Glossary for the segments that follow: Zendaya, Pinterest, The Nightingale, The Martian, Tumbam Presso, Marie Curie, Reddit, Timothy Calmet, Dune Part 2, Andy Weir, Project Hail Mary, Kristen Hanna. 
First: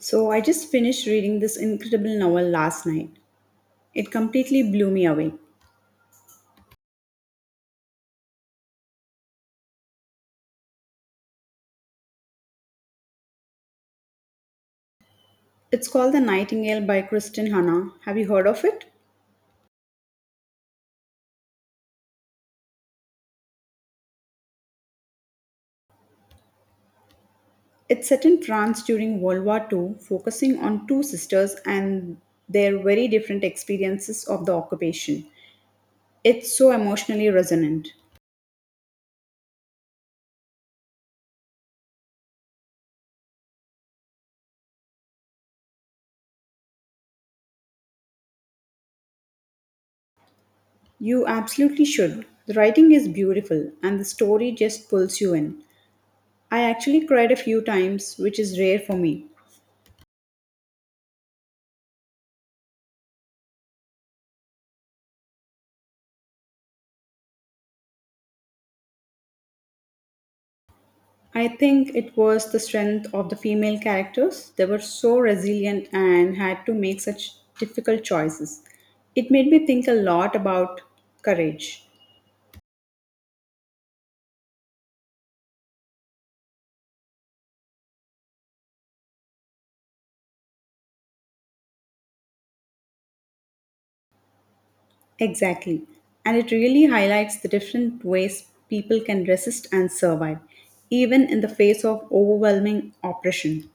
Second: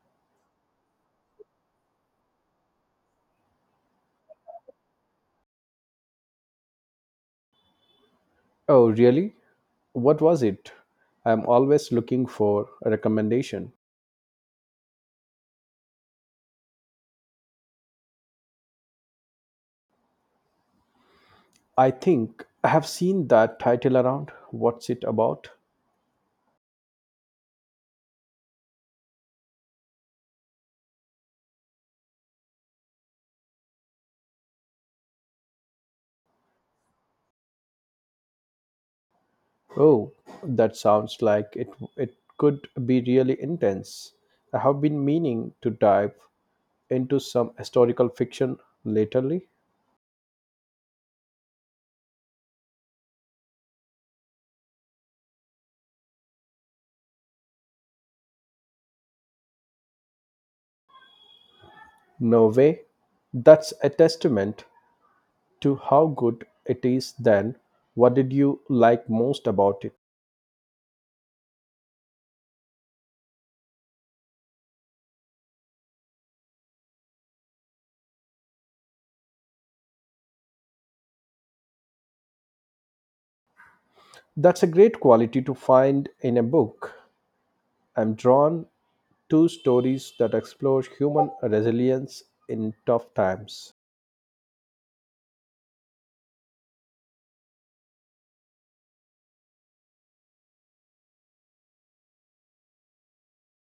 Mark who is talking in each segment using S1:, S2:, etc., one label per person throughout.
S1: So I just finished reading this incredible novel last night. It completely blew me away.
S2: Oh, really? What was it? I'm always looking for a recommendation.
S1: It's called The Nightingale by Kristen Hanna. Have you heard of it?
S2: I think I have seen that title around. What's it about?
S1: It's set in France during World War II, focusing on two sisters and their very different experiences of the occupation. It's so emotionally resonant.
S2: Oh, that sounds like it could be really intense. I have been meaning to dive into some historical fiction lately.
S1: You absolutely should. The writing is beautiful and the story just pulls you in. I actually cried a few times, which is rare for me.
S2: No way. That's a testament to how good it is then. What did you like most about it?
S1: I think it was the strength of the female characters. They were so resilient and had to make such difficult choices. It made me think a lot about courage.
S2: That's a great quality to find in a book. I'm drawn two stories that explore human resilience in tough times.
S1: Exactly. And it really highlights the different ways people can resist and survive, even in the face of overwhelming oppression.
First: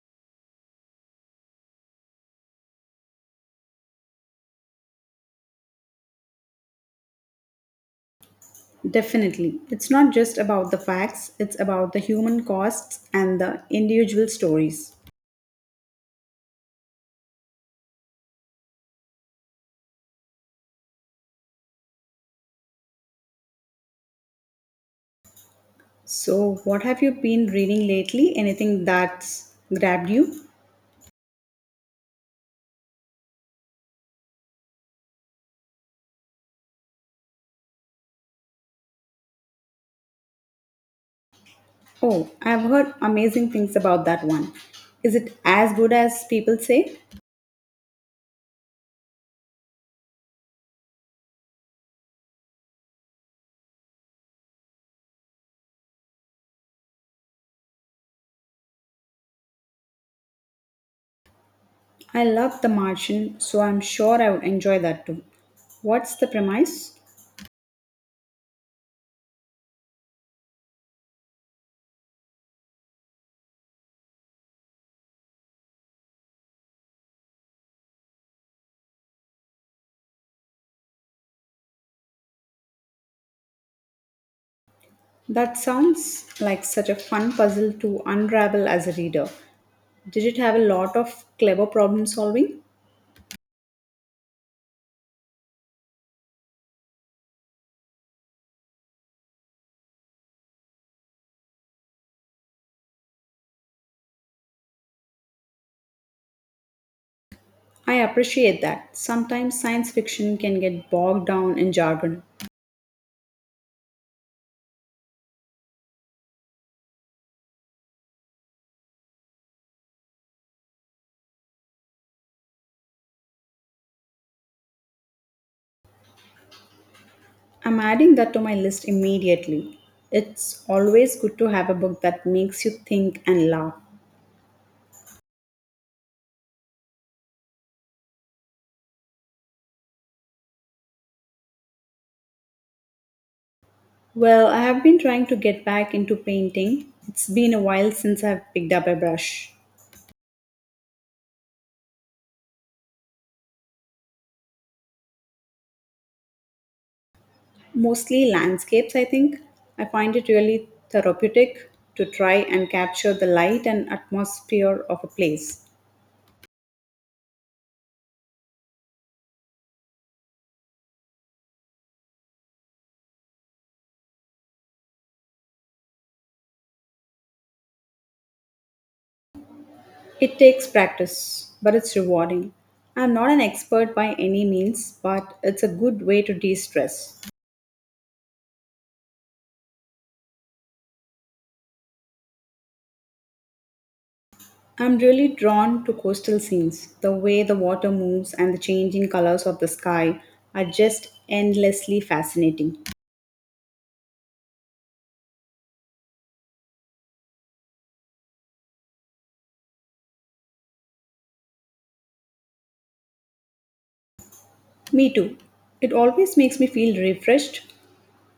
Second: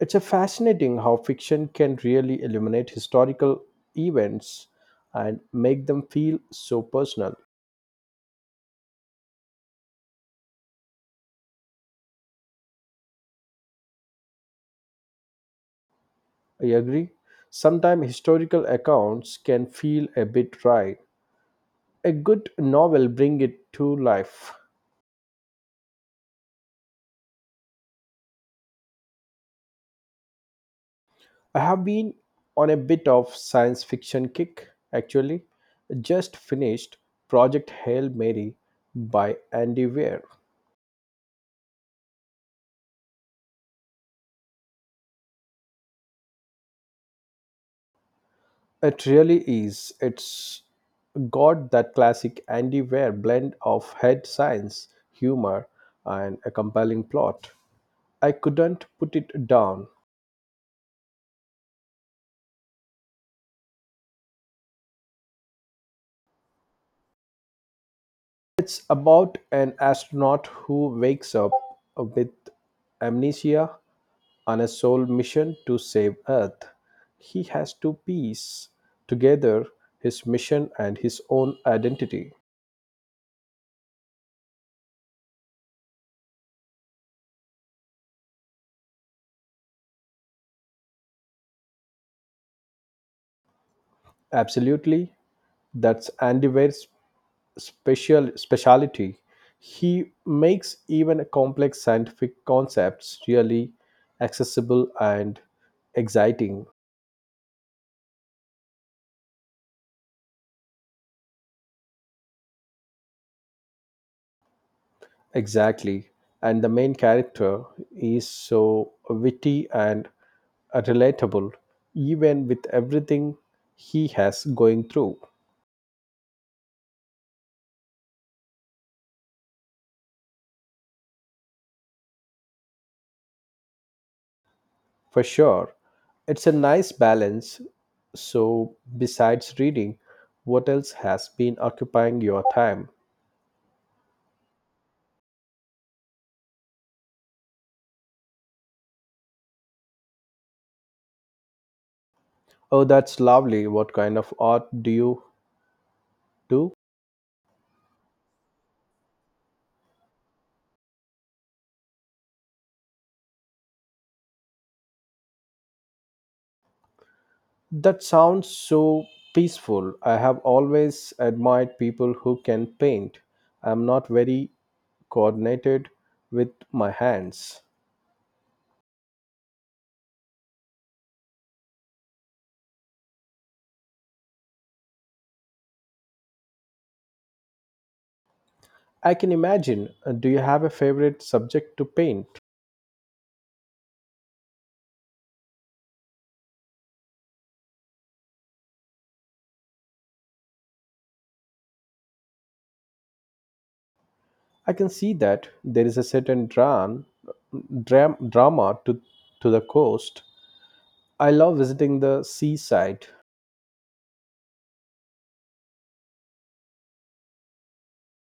S2: It's a fascinating how fiction can really illuminate historical events and make them feel so personal.
S1: Definitely. It's not just about the facts, it's about the human costs and the individual stories.
S2: I agree. Sometimes historical accounts can feel a bit dry. A good novel bring it to life.
S1: So, what have you been reading lately? Anything that's grabbed you?
S2: I have been on a bit of science fiction kick actually. Just finished Project Hail Mary by Andy Weir.
S1: Oh, I've heard amazing things about that one. Is it as good as people say?
S2: It really is. It's got that classic Andy Weir blend of head science, humor, and a compelling plot. I couldn't put it down.
S1: I love The Martian, so I'm sure I would enjoy that too. What's the premise?
S2: It's about an astronaut who wakes up with amnesia on a sole mission to save Earth. He has to piece together his mission and his own identity.
S1: That sounds like such a fun puzzle to unravel as a reader. Did it have a lot of clever problem solving?
S2: Absolutely, that's Andy Weir's speciality. He makes even complex scientific concepts really accessible and exciting.
S1: I appreciate that. Sometimes science fiction can get bogged down in jargon.
S2: Exactly, and the main character is so witty and relatable even with everything he has going through.
S1: I'm adding that to my list immediately. It's always good to have a book that makes you think and laugh.
S2: For sure, it's a nice balance. So, besides reading, what else has been occupying your time?
S1: Well, I have been trying to get back into painting. It's been a while since I've picked up a brush.
S2: Oh, that's lovely. What kind of art do you do?
S1: Mostly landscapes, I think. I find it really therapeutic to try and capture the light and atmosphere of a place.
S2: That sounds so peaceful. I have always admired people who can paint. I'm not very coordinated with my hands.
S1: It takes practice, but it's rewarding. I'm not an expert by any means, but it's a good way to de stress.
S2: I can imagine. Do you have a favorite subject to paint?
S1: I'm really drawn to coastal scenes. The way the water moves and the changing colors of the sky are just endlessly fascinating.
S2: I can see that there is a certain drama to the coast. I love visiting the seaside.
S1: Me too. It always makes me feel refreshed.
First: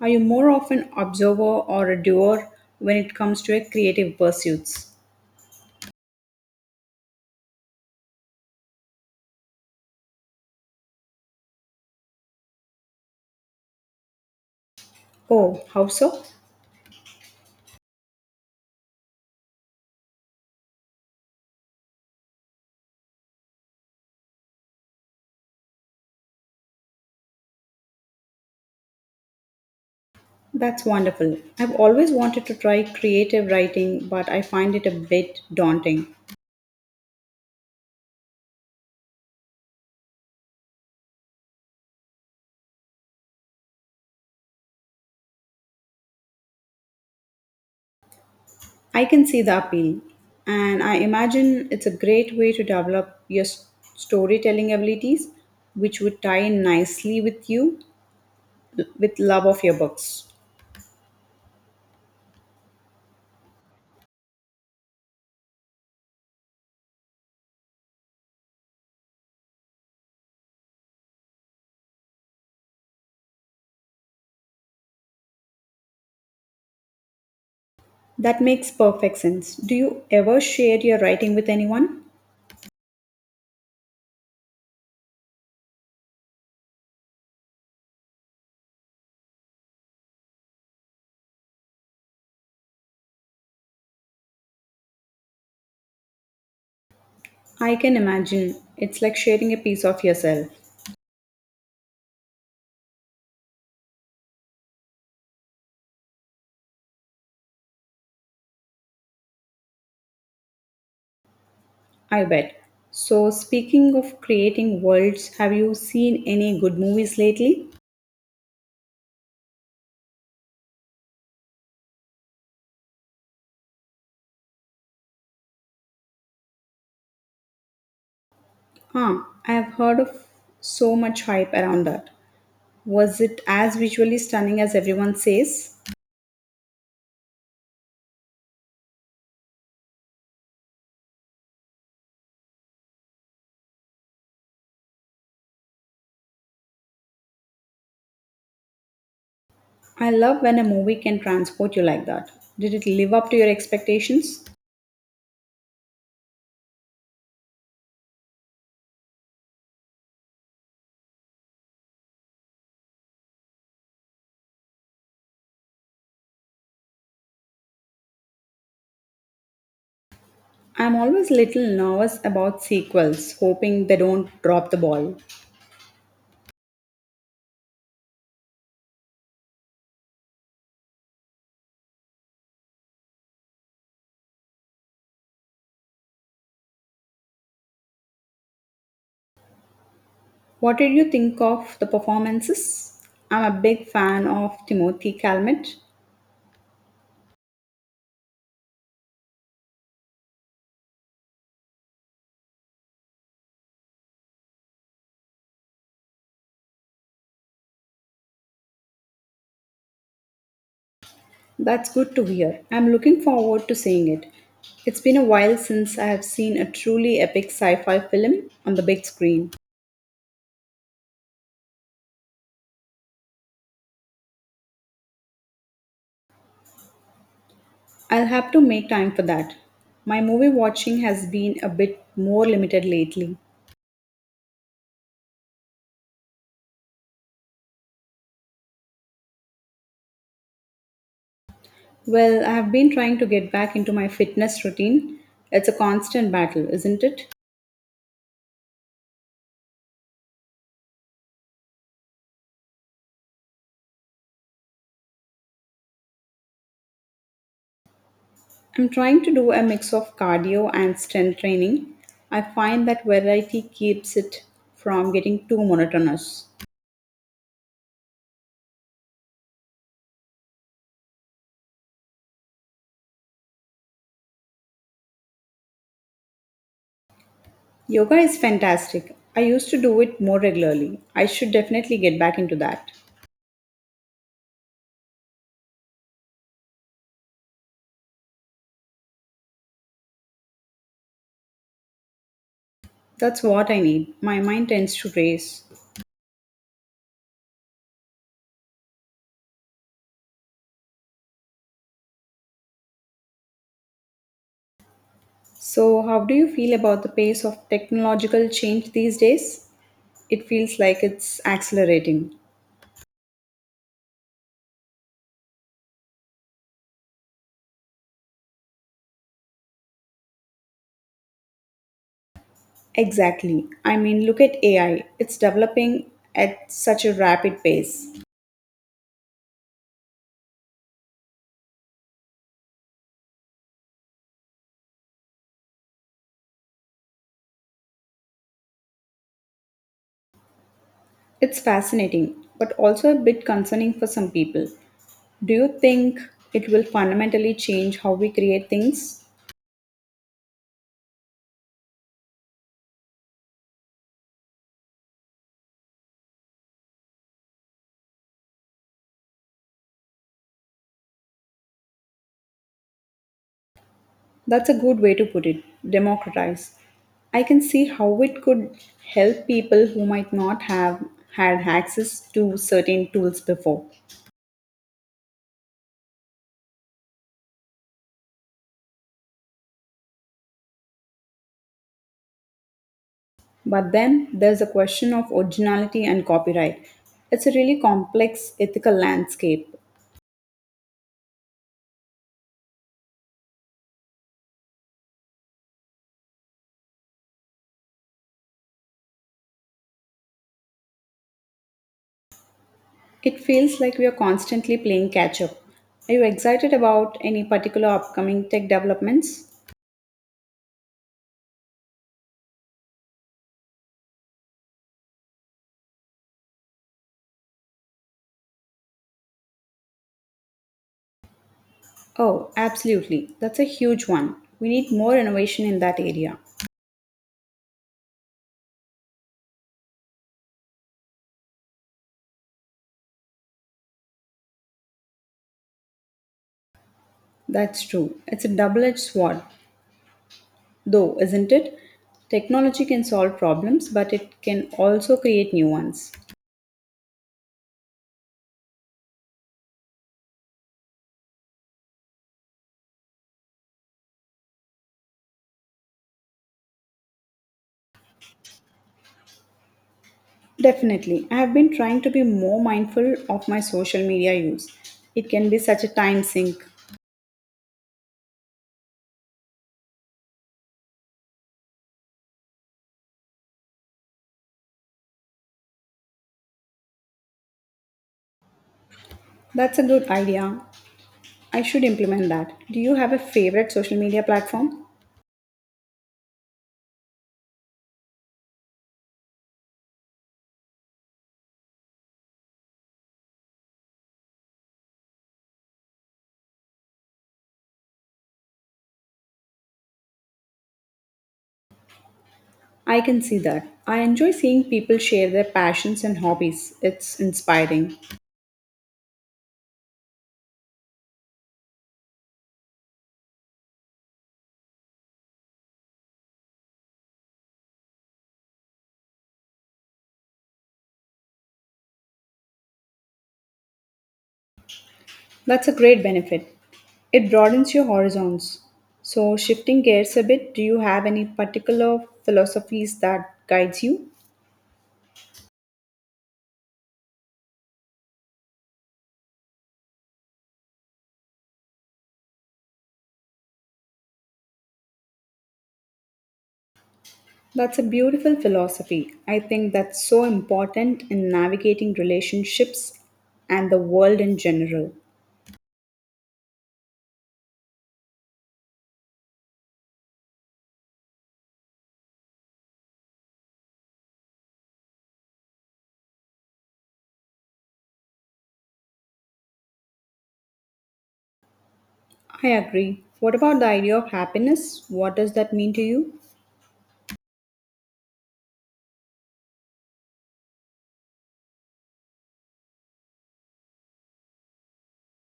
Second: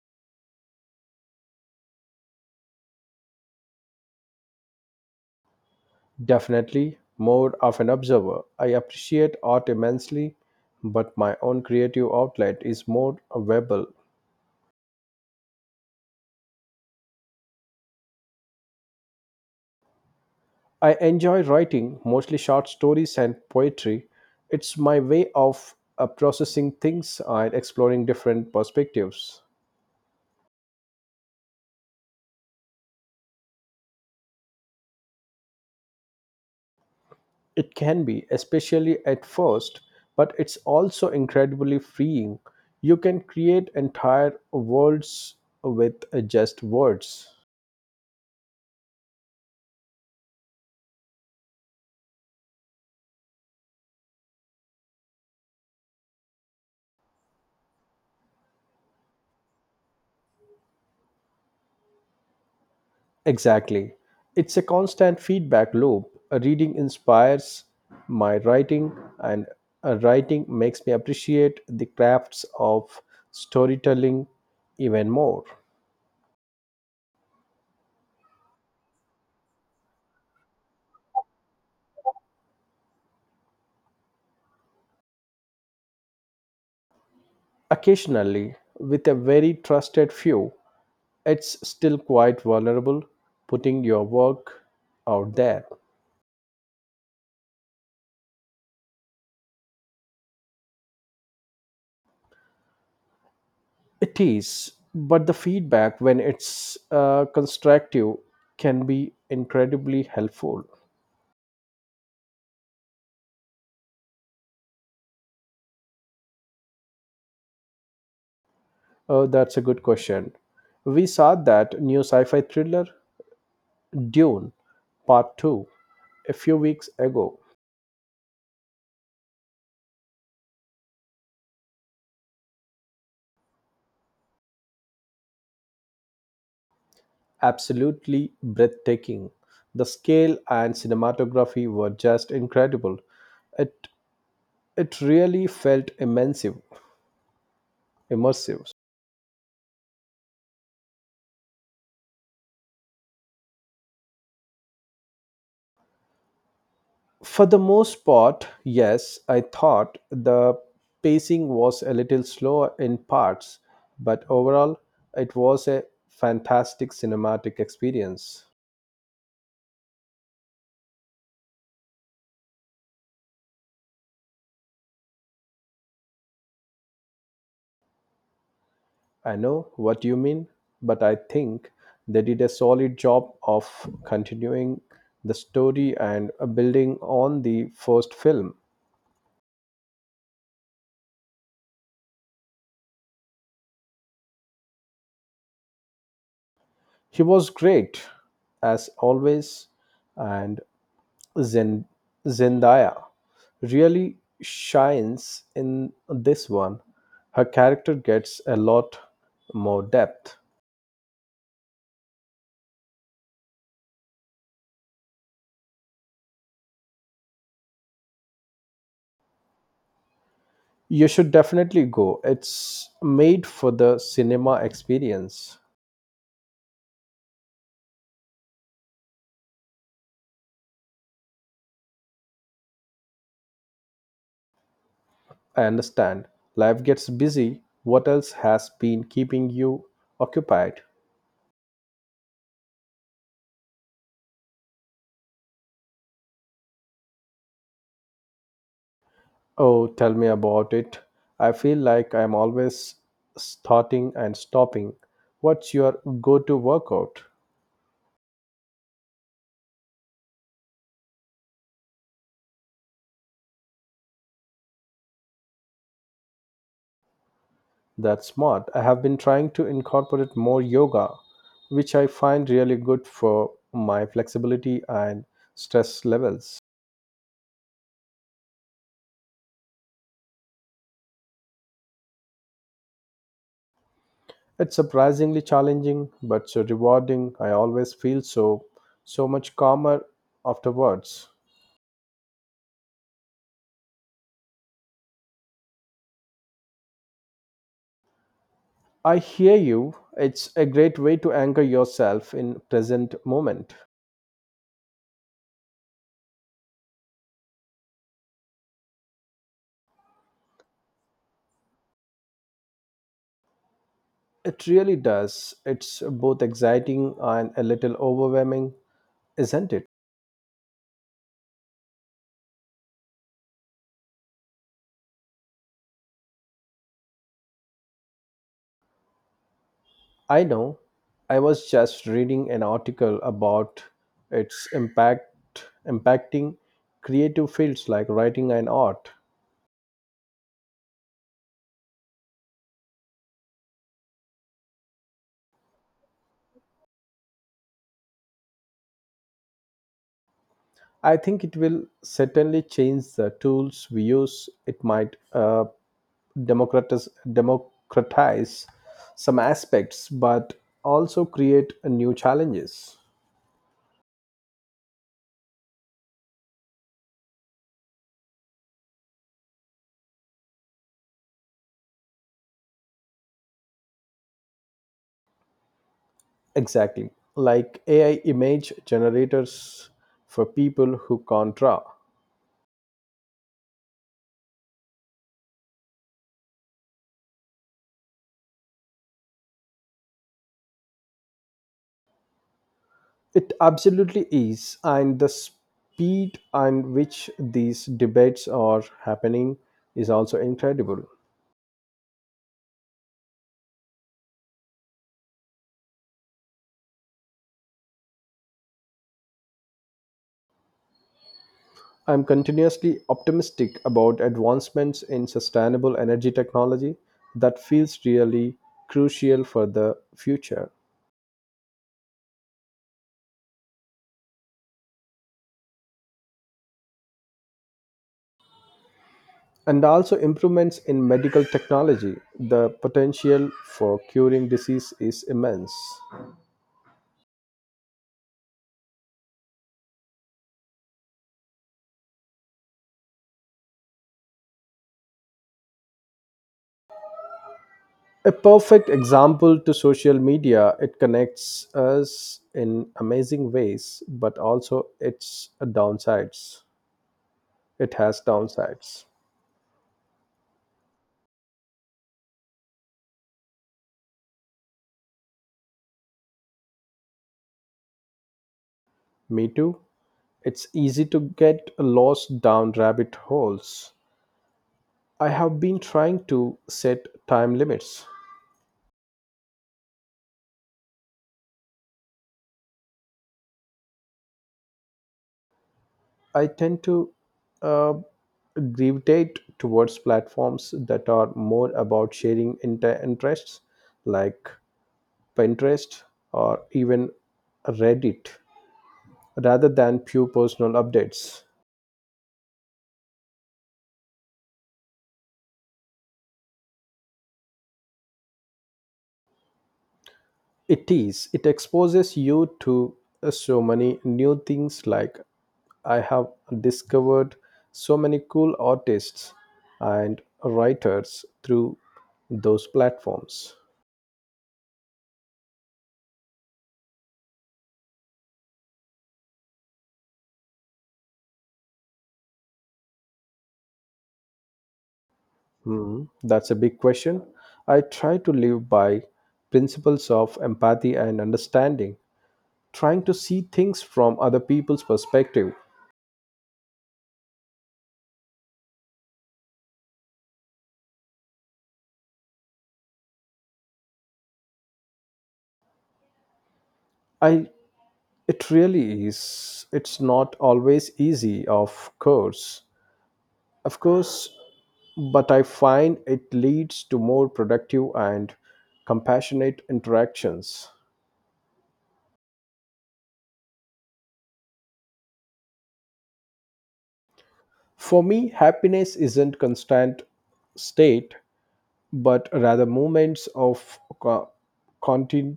S1: Are you more of an observer or a doer when it comes to your creative pursuits?
S2: Definitely more of an observer. I appreciate art immensely, but my own creative outlet is more verbal.
S1: Oh, how so?
S2: I enjoy writing, mostly short stories and poetry. It's my way of processing things and exploring different perspectives.
S1: That's wonderful. I've always wanted to try creative writing, but I find it a bit daunting.
S2: It can be, especially at first, but it's also incredibly freeing. You can create entire worlds with just words.
S1: I can see the appeal, and I imagine it's a great way to develop your storytelling abilities, which would tie in nicely with you, with love of your books.
S2: Exactly. It's a constant feedback loop. A reading inspires my writing, and a writing makes me appreciate the crafts of storytelling even more.
S1: That makes perfect sense. Do you ever share your writing with anyone?
S2: Occasionally, with a very trusted few, it's still quite vulnerable putting your work out there.
S1: I can imagine. It's like sharing a piece of yourself.
S2: It is, but the feedback, when it's constructive, can be incredibly helpful.
S1: I bet. So, speaking of creating worlds, have you seen any good movies lately?
S2: Oh, that's a good question. We saw that new sci fi thriller, Dune Part 2, a few weeks ago.
S1: Ah, I have heard of so much hype around that. Was it as visually stunning as everyone says?
S2: Absolutely breathtaking. The scale and cinematography were just incredible. It, it really felt immersive.
S1: I love when a movie can transport you like that. Did it live up to your expectations?
S2: For the most part, yes, I thought the pacing was a little slow in parts, but overall, it was a fantastic cinematic experience.
S1: I'm always little nervous about sequels, hoping they don't drop the ball.
S2: I know what you mean, but I think they did a solid job of continuing the story and building on the first film.
S1: What did you think of the performances? I'm a big fan of Timothy Calmet.
S2: He was great, as always, and Zen- Zendaya really shines in this one. Her character gets a lot more depth.
S1: That's good to hear. I'm looking forward to seeing it. It's been a while since I have seen a truly epic sci fi film on the big screen.
S2: You should definitely go. It's made for the cinema experience.
S1: I'll have to make time for that. My movie watching has been a bit more limited lately.
S2: I understand. Life gets busy. What else has been keeping you occupied?
S1: Well, I have been trying to get back into my fitness routine. It's a constant battle, isn't it?
S2: Oh, tell me about it. I feel like I'm always starting and stopping. What's your go to workout?
S1: I'm trying to do a mix of cardio and strength training. I find that variety keeps it from getting too monotonous.
S2: That's smart. I have been trying to incorporate more yoga, which I find really good for my flexibility and stress levels.
S1: Yoga is fantastic. I used to do it more regularly. I should definitely get back into that.
S2: It's surprisingly challenging, but so rewarding. I always feel so much calmer afterwards.
S1: That's what I need. My mind tends to race.
S2: I hear you. It's a great way to anchor yourself in present moment.
S1: So, how do you feel about the pace of technological change these days? It feels like it's accelerating.
S2: It really does. It's both exciting and a little overwhelming, isn't it?
S1: Exactly. I mean, look at AI. It's developing at such a rapid pace.
S2: I know. I was just reading an article about its impact impacting creative fields like writing and art.
S1: It's fascinating, but also a bit concerning for some people. Do you think it will fundamentally change how we create things?
S2: I think it will certainly change the tools we use. It might democratize some aspects but also create a new challenges.
S1: That's a good way to put it democratize. I can see how it could help people who might not have had access to certain tools before.
S2: Exactly, like AI image generators for people who can't draw.
S1: But then there's the question of originality and copyright. It's a really complex ethical landscape.
S2: It absolutely is, and the speed on which these debates are happening is also incredible.
S1: It feels like we are constantly playing catch up. Are you excited about any particular upcoming tech developments?
S2: I'm continuously optimistic about advancements in sustainable energy technology. That feels really crucial for the future.
S1: Oh, absolutely. That's a huge one. We need more innovation in that area.
S2: And also improvements in medical technology, the potential for curing disease is immense.
S1: That's true. It's a double edged sword, though, isn't it? Technology can solve problems, but it can also create new ones.
S2: A perfect example to social media, it connects us in amazing ways but also it has downsides.
S1: Definitely. I have been trying to be more mindful of my social media use. It can be such a time sink.
S2: Me too, it's easy to get lost down rabbit holes. I have been trying to set time limits.
S1: That's a good idea. I should implement that. Do you have a favorite social media platform?
S2: I tend to uh, gravitate towards platforms that are more about sharing interests like Pinterest or even Reddit rather than pure personal updates.
S1: I can see that. I enjoy seeing people share their passions and hobbies. It's inspiring.
S2: It is, it exposes you to so many new things, like I have discovered so many cool artists and writers through those platforms.
S1: That's a great benefit. It broadens your horizons. So, shifting gears a bit, do you have any particular philosophies that guides you?
S2: Hmm, that's a big question. I try to live by principles of empathy and understanding, trying to see things from other people's perspective.
S1: That's a beautiful philosophy. I think that's so important in navigating relationships and the world in general.
S2: I It really is, it's not always easy, of course. Of course, but I find it leads to more productive and compassionate interactions.
S1: I agree. What about the idea of happiness? What does that mean to you?
S2: For me, happiness isn't constant state, but rather moments of continu-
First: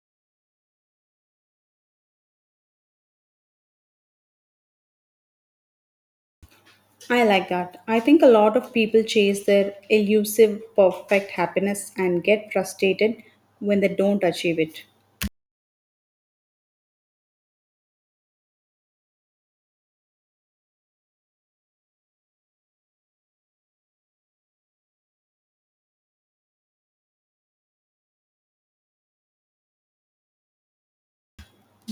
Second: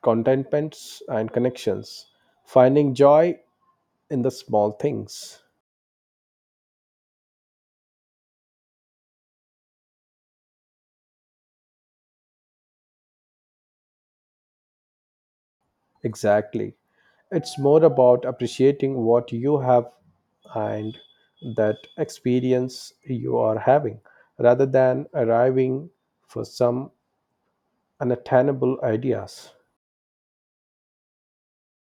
S2: contentments and connections, finding joy in the small things.
S1: I like that. I think a lot of people chase their elusive perfect happiness and get frustrated when they don't achieve it.
S2: Exactly, it's more about appreciating what you have and that experience you are having rather than arriving for some unattainable ideas.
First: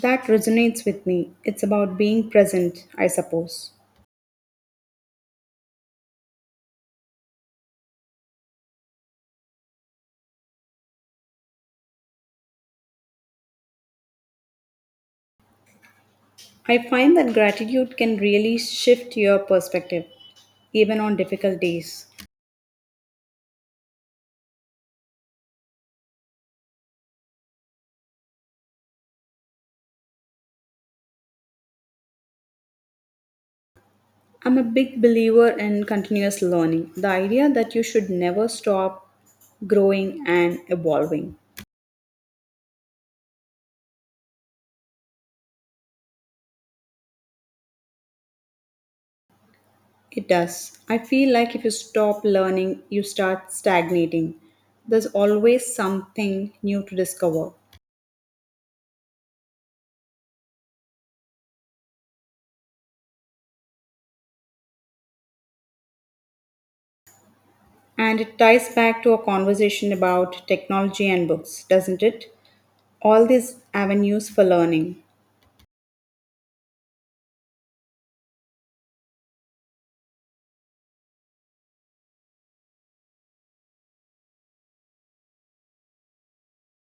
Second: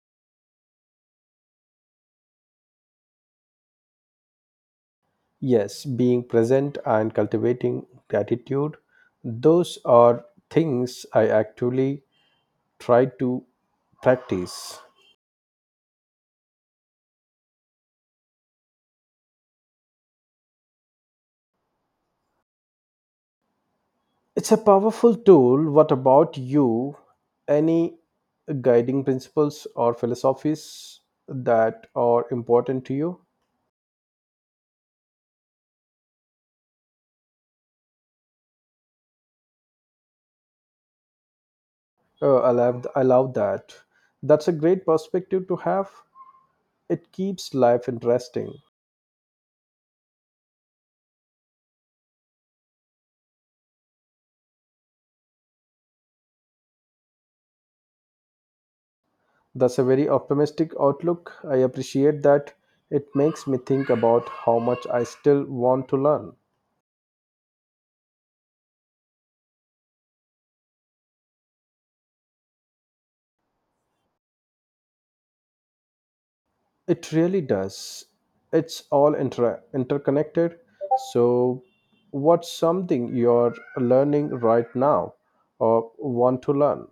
S1: That resonates with me. It's about being present, I suppose.
S2: Yes, being present and cultivating gratitude, those are things I actually try to practice.
S1: I find that gratitude can really shift your perspective, even on difficult days.
S2: It's a powerful tool. What about you? Any guiding principles or philosophies that are important to you?
S1: I'm a big believer in continuous learning, the idea that you should never stop growing and evolving.
S2: I love that. That's a great perspective to have. It keeps life interesting.
S1: It does. I feel like if you stop learning, you start stagnating. There's always something new to discover.
S2: That's a very optimistic outlook. I appreciate that. It makes me think about how much I still want to learn.
S1: And it ties back to a conversation about technology and books, doesn't it? All these avenues for learning.
S2: It really does. It's all interconnected. So, what's something you're learning right now or want to learn?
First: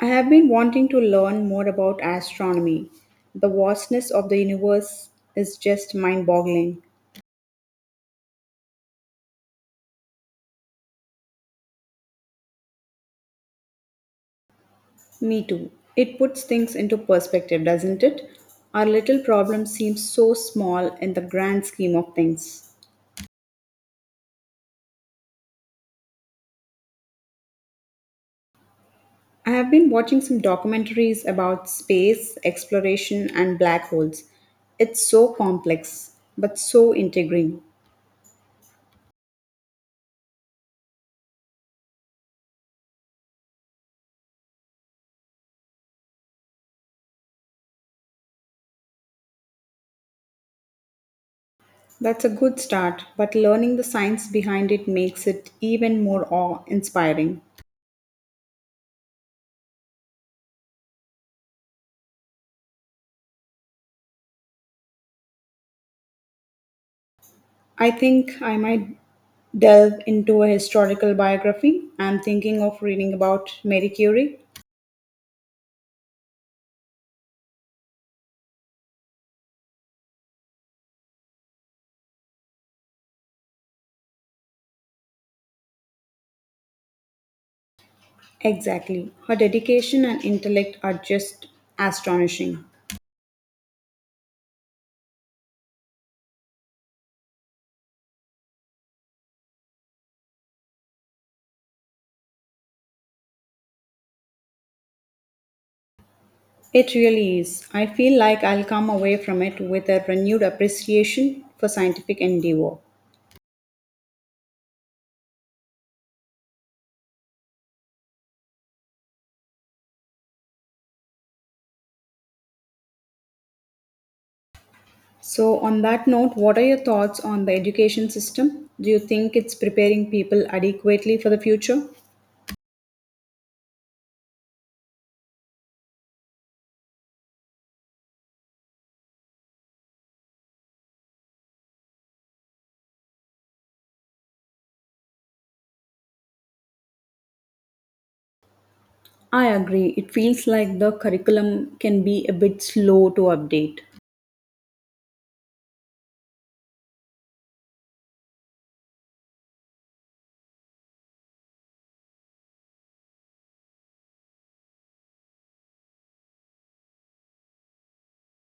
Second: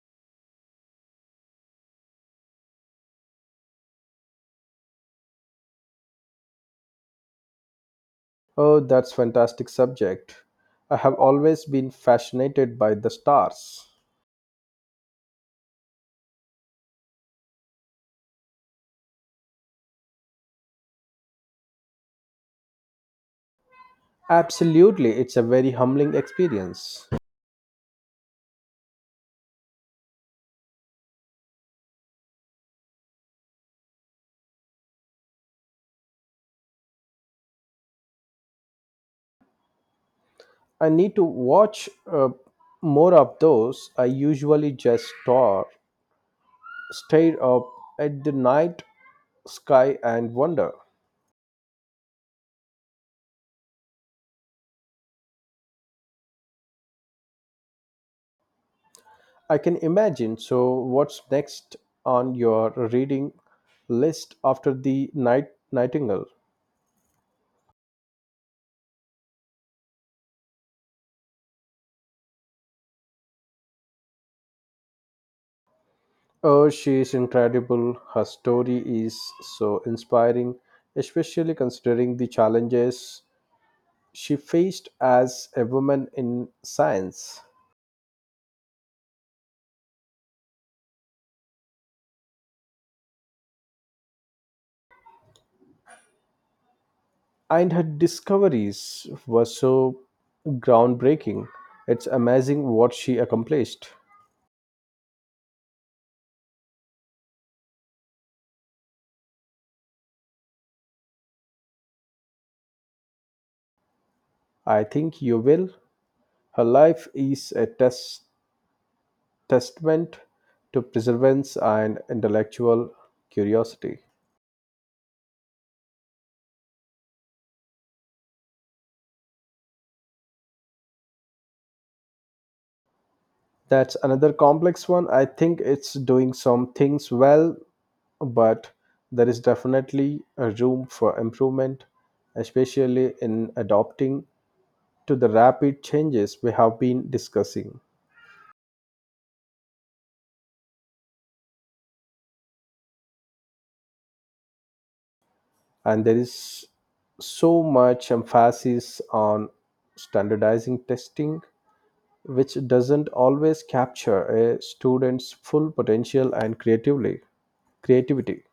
S1: I have been wanting to learn more about astronomy. The vastness of the universe is just mind boggling.
S2: Oh, that's fantastic subject. I have always been fascinated by the stars.
S1: Me too. It puts things into perspective, doesn't it? Our little problem seems so small in the grand scheme of things.
S2: Absolutely, it's a very humbling experience.
S1: I have been watching some documentaries about space, exploration, and black holes. It's so complex, but so intriguing.
S2: I need to watch more of those. I usually just stare up at the night sky and wonder.
S1: That's a good start, but learning the science behind it makes it even more awe inspiring.
S2: I can imagine. So, what's next on your reading list after the night Nightingale?
S1: I think I might delve into a historical biography. I'm thinking of reading about Marie Curie.
S2: Oh, she's incredible. Her story is so inspiring, especially considering the challenges she faced as a woman in science.
S1: Exactly. Her dedication and intellect are just astonishing.
S2: And her discoveries were so groundbreaking. It's amazing what she accomplished.
S1: It really is. I feel like I'll come away from it with a renewed appreciation for scientific endeavor.
S2: I think you will. Her life is a testament to perseverance and intellectual curiosity.
S1: So, on that note, what are your thoughts on the education system? Do you think it's preparing people adequately for the future?
S2: That's another complex one. I think it's doing some things well, but there is definitely a room for improvement, especially in adopting to the rapid changes we have been discussing.
S1: I agree. It feels like the curriculum can be a bit slow to update.
S2: And there is so much emphasis on standardizing testing, which doesn't always capture a student's full potential and creatively. creativity.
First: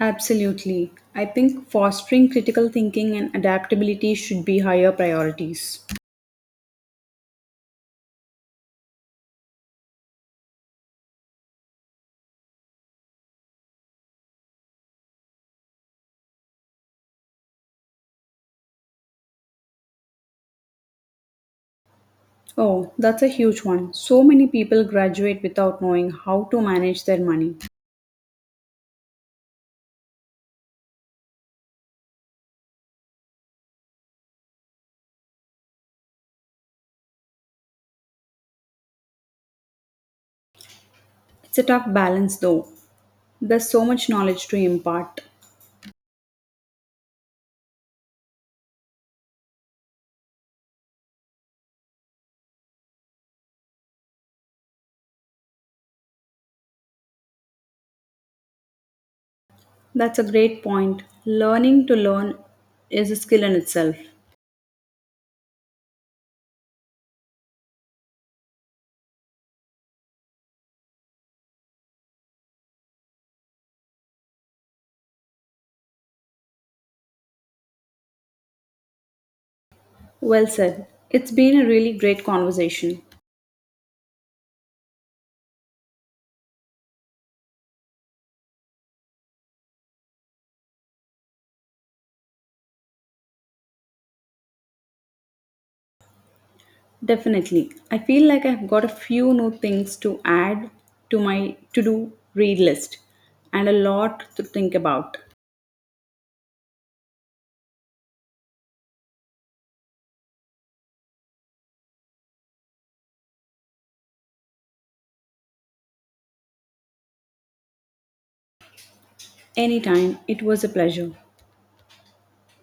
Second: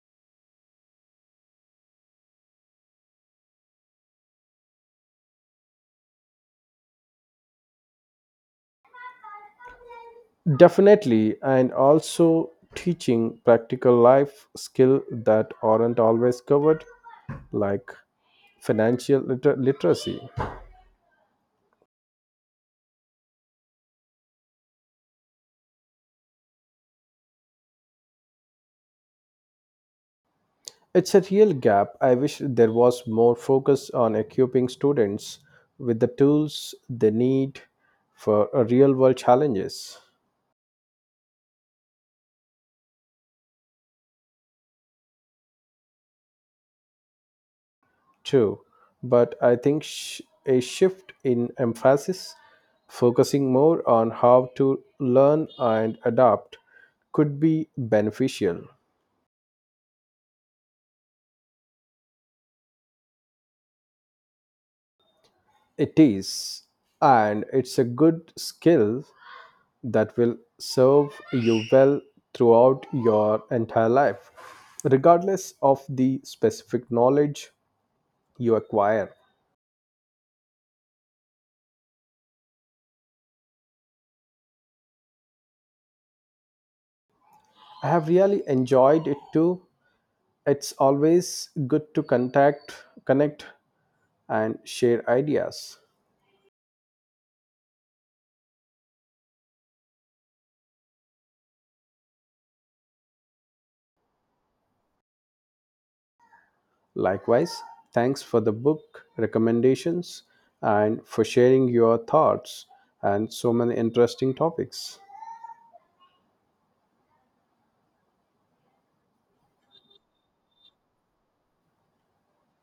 S1: Absolutely. I think fostering critical thinking and adaptability should be higher priorities.
S2: Definitely, and also teaching practical life skill that aren't always covered, like financial literacy.
S1: Oh, that's a huge one. So many people graduate without knowing how to manage their money.
S2: It's a real gap, I wish there was more focus on equipping students with the tools they need for real world challenges.
S1: It's a tough balance though. There's so much knowledge to impart.
S2: True, but I think a shift in emphasis, focusing more on how to learn and adapt, could be beneficial.
S1: That's a great point. Learning to learn is a skill in itself.
S2: It is, and it's a good skill that will serve you well throughout your entire life, regardless of the specific knowledge you acquire.
S1: Well said. It's been a really great conversation.
S2: I have really enjoyed it too. It's always good to connect and share ideas.
S1: Definitely. I feel like I've got a few new things to add to my to-do read list and a lot to think about.
S2: Likewise, thanks for the book recommendations and for sharing your thoughts and so many interesting topics.
S1: Anytime, it was a pleasure.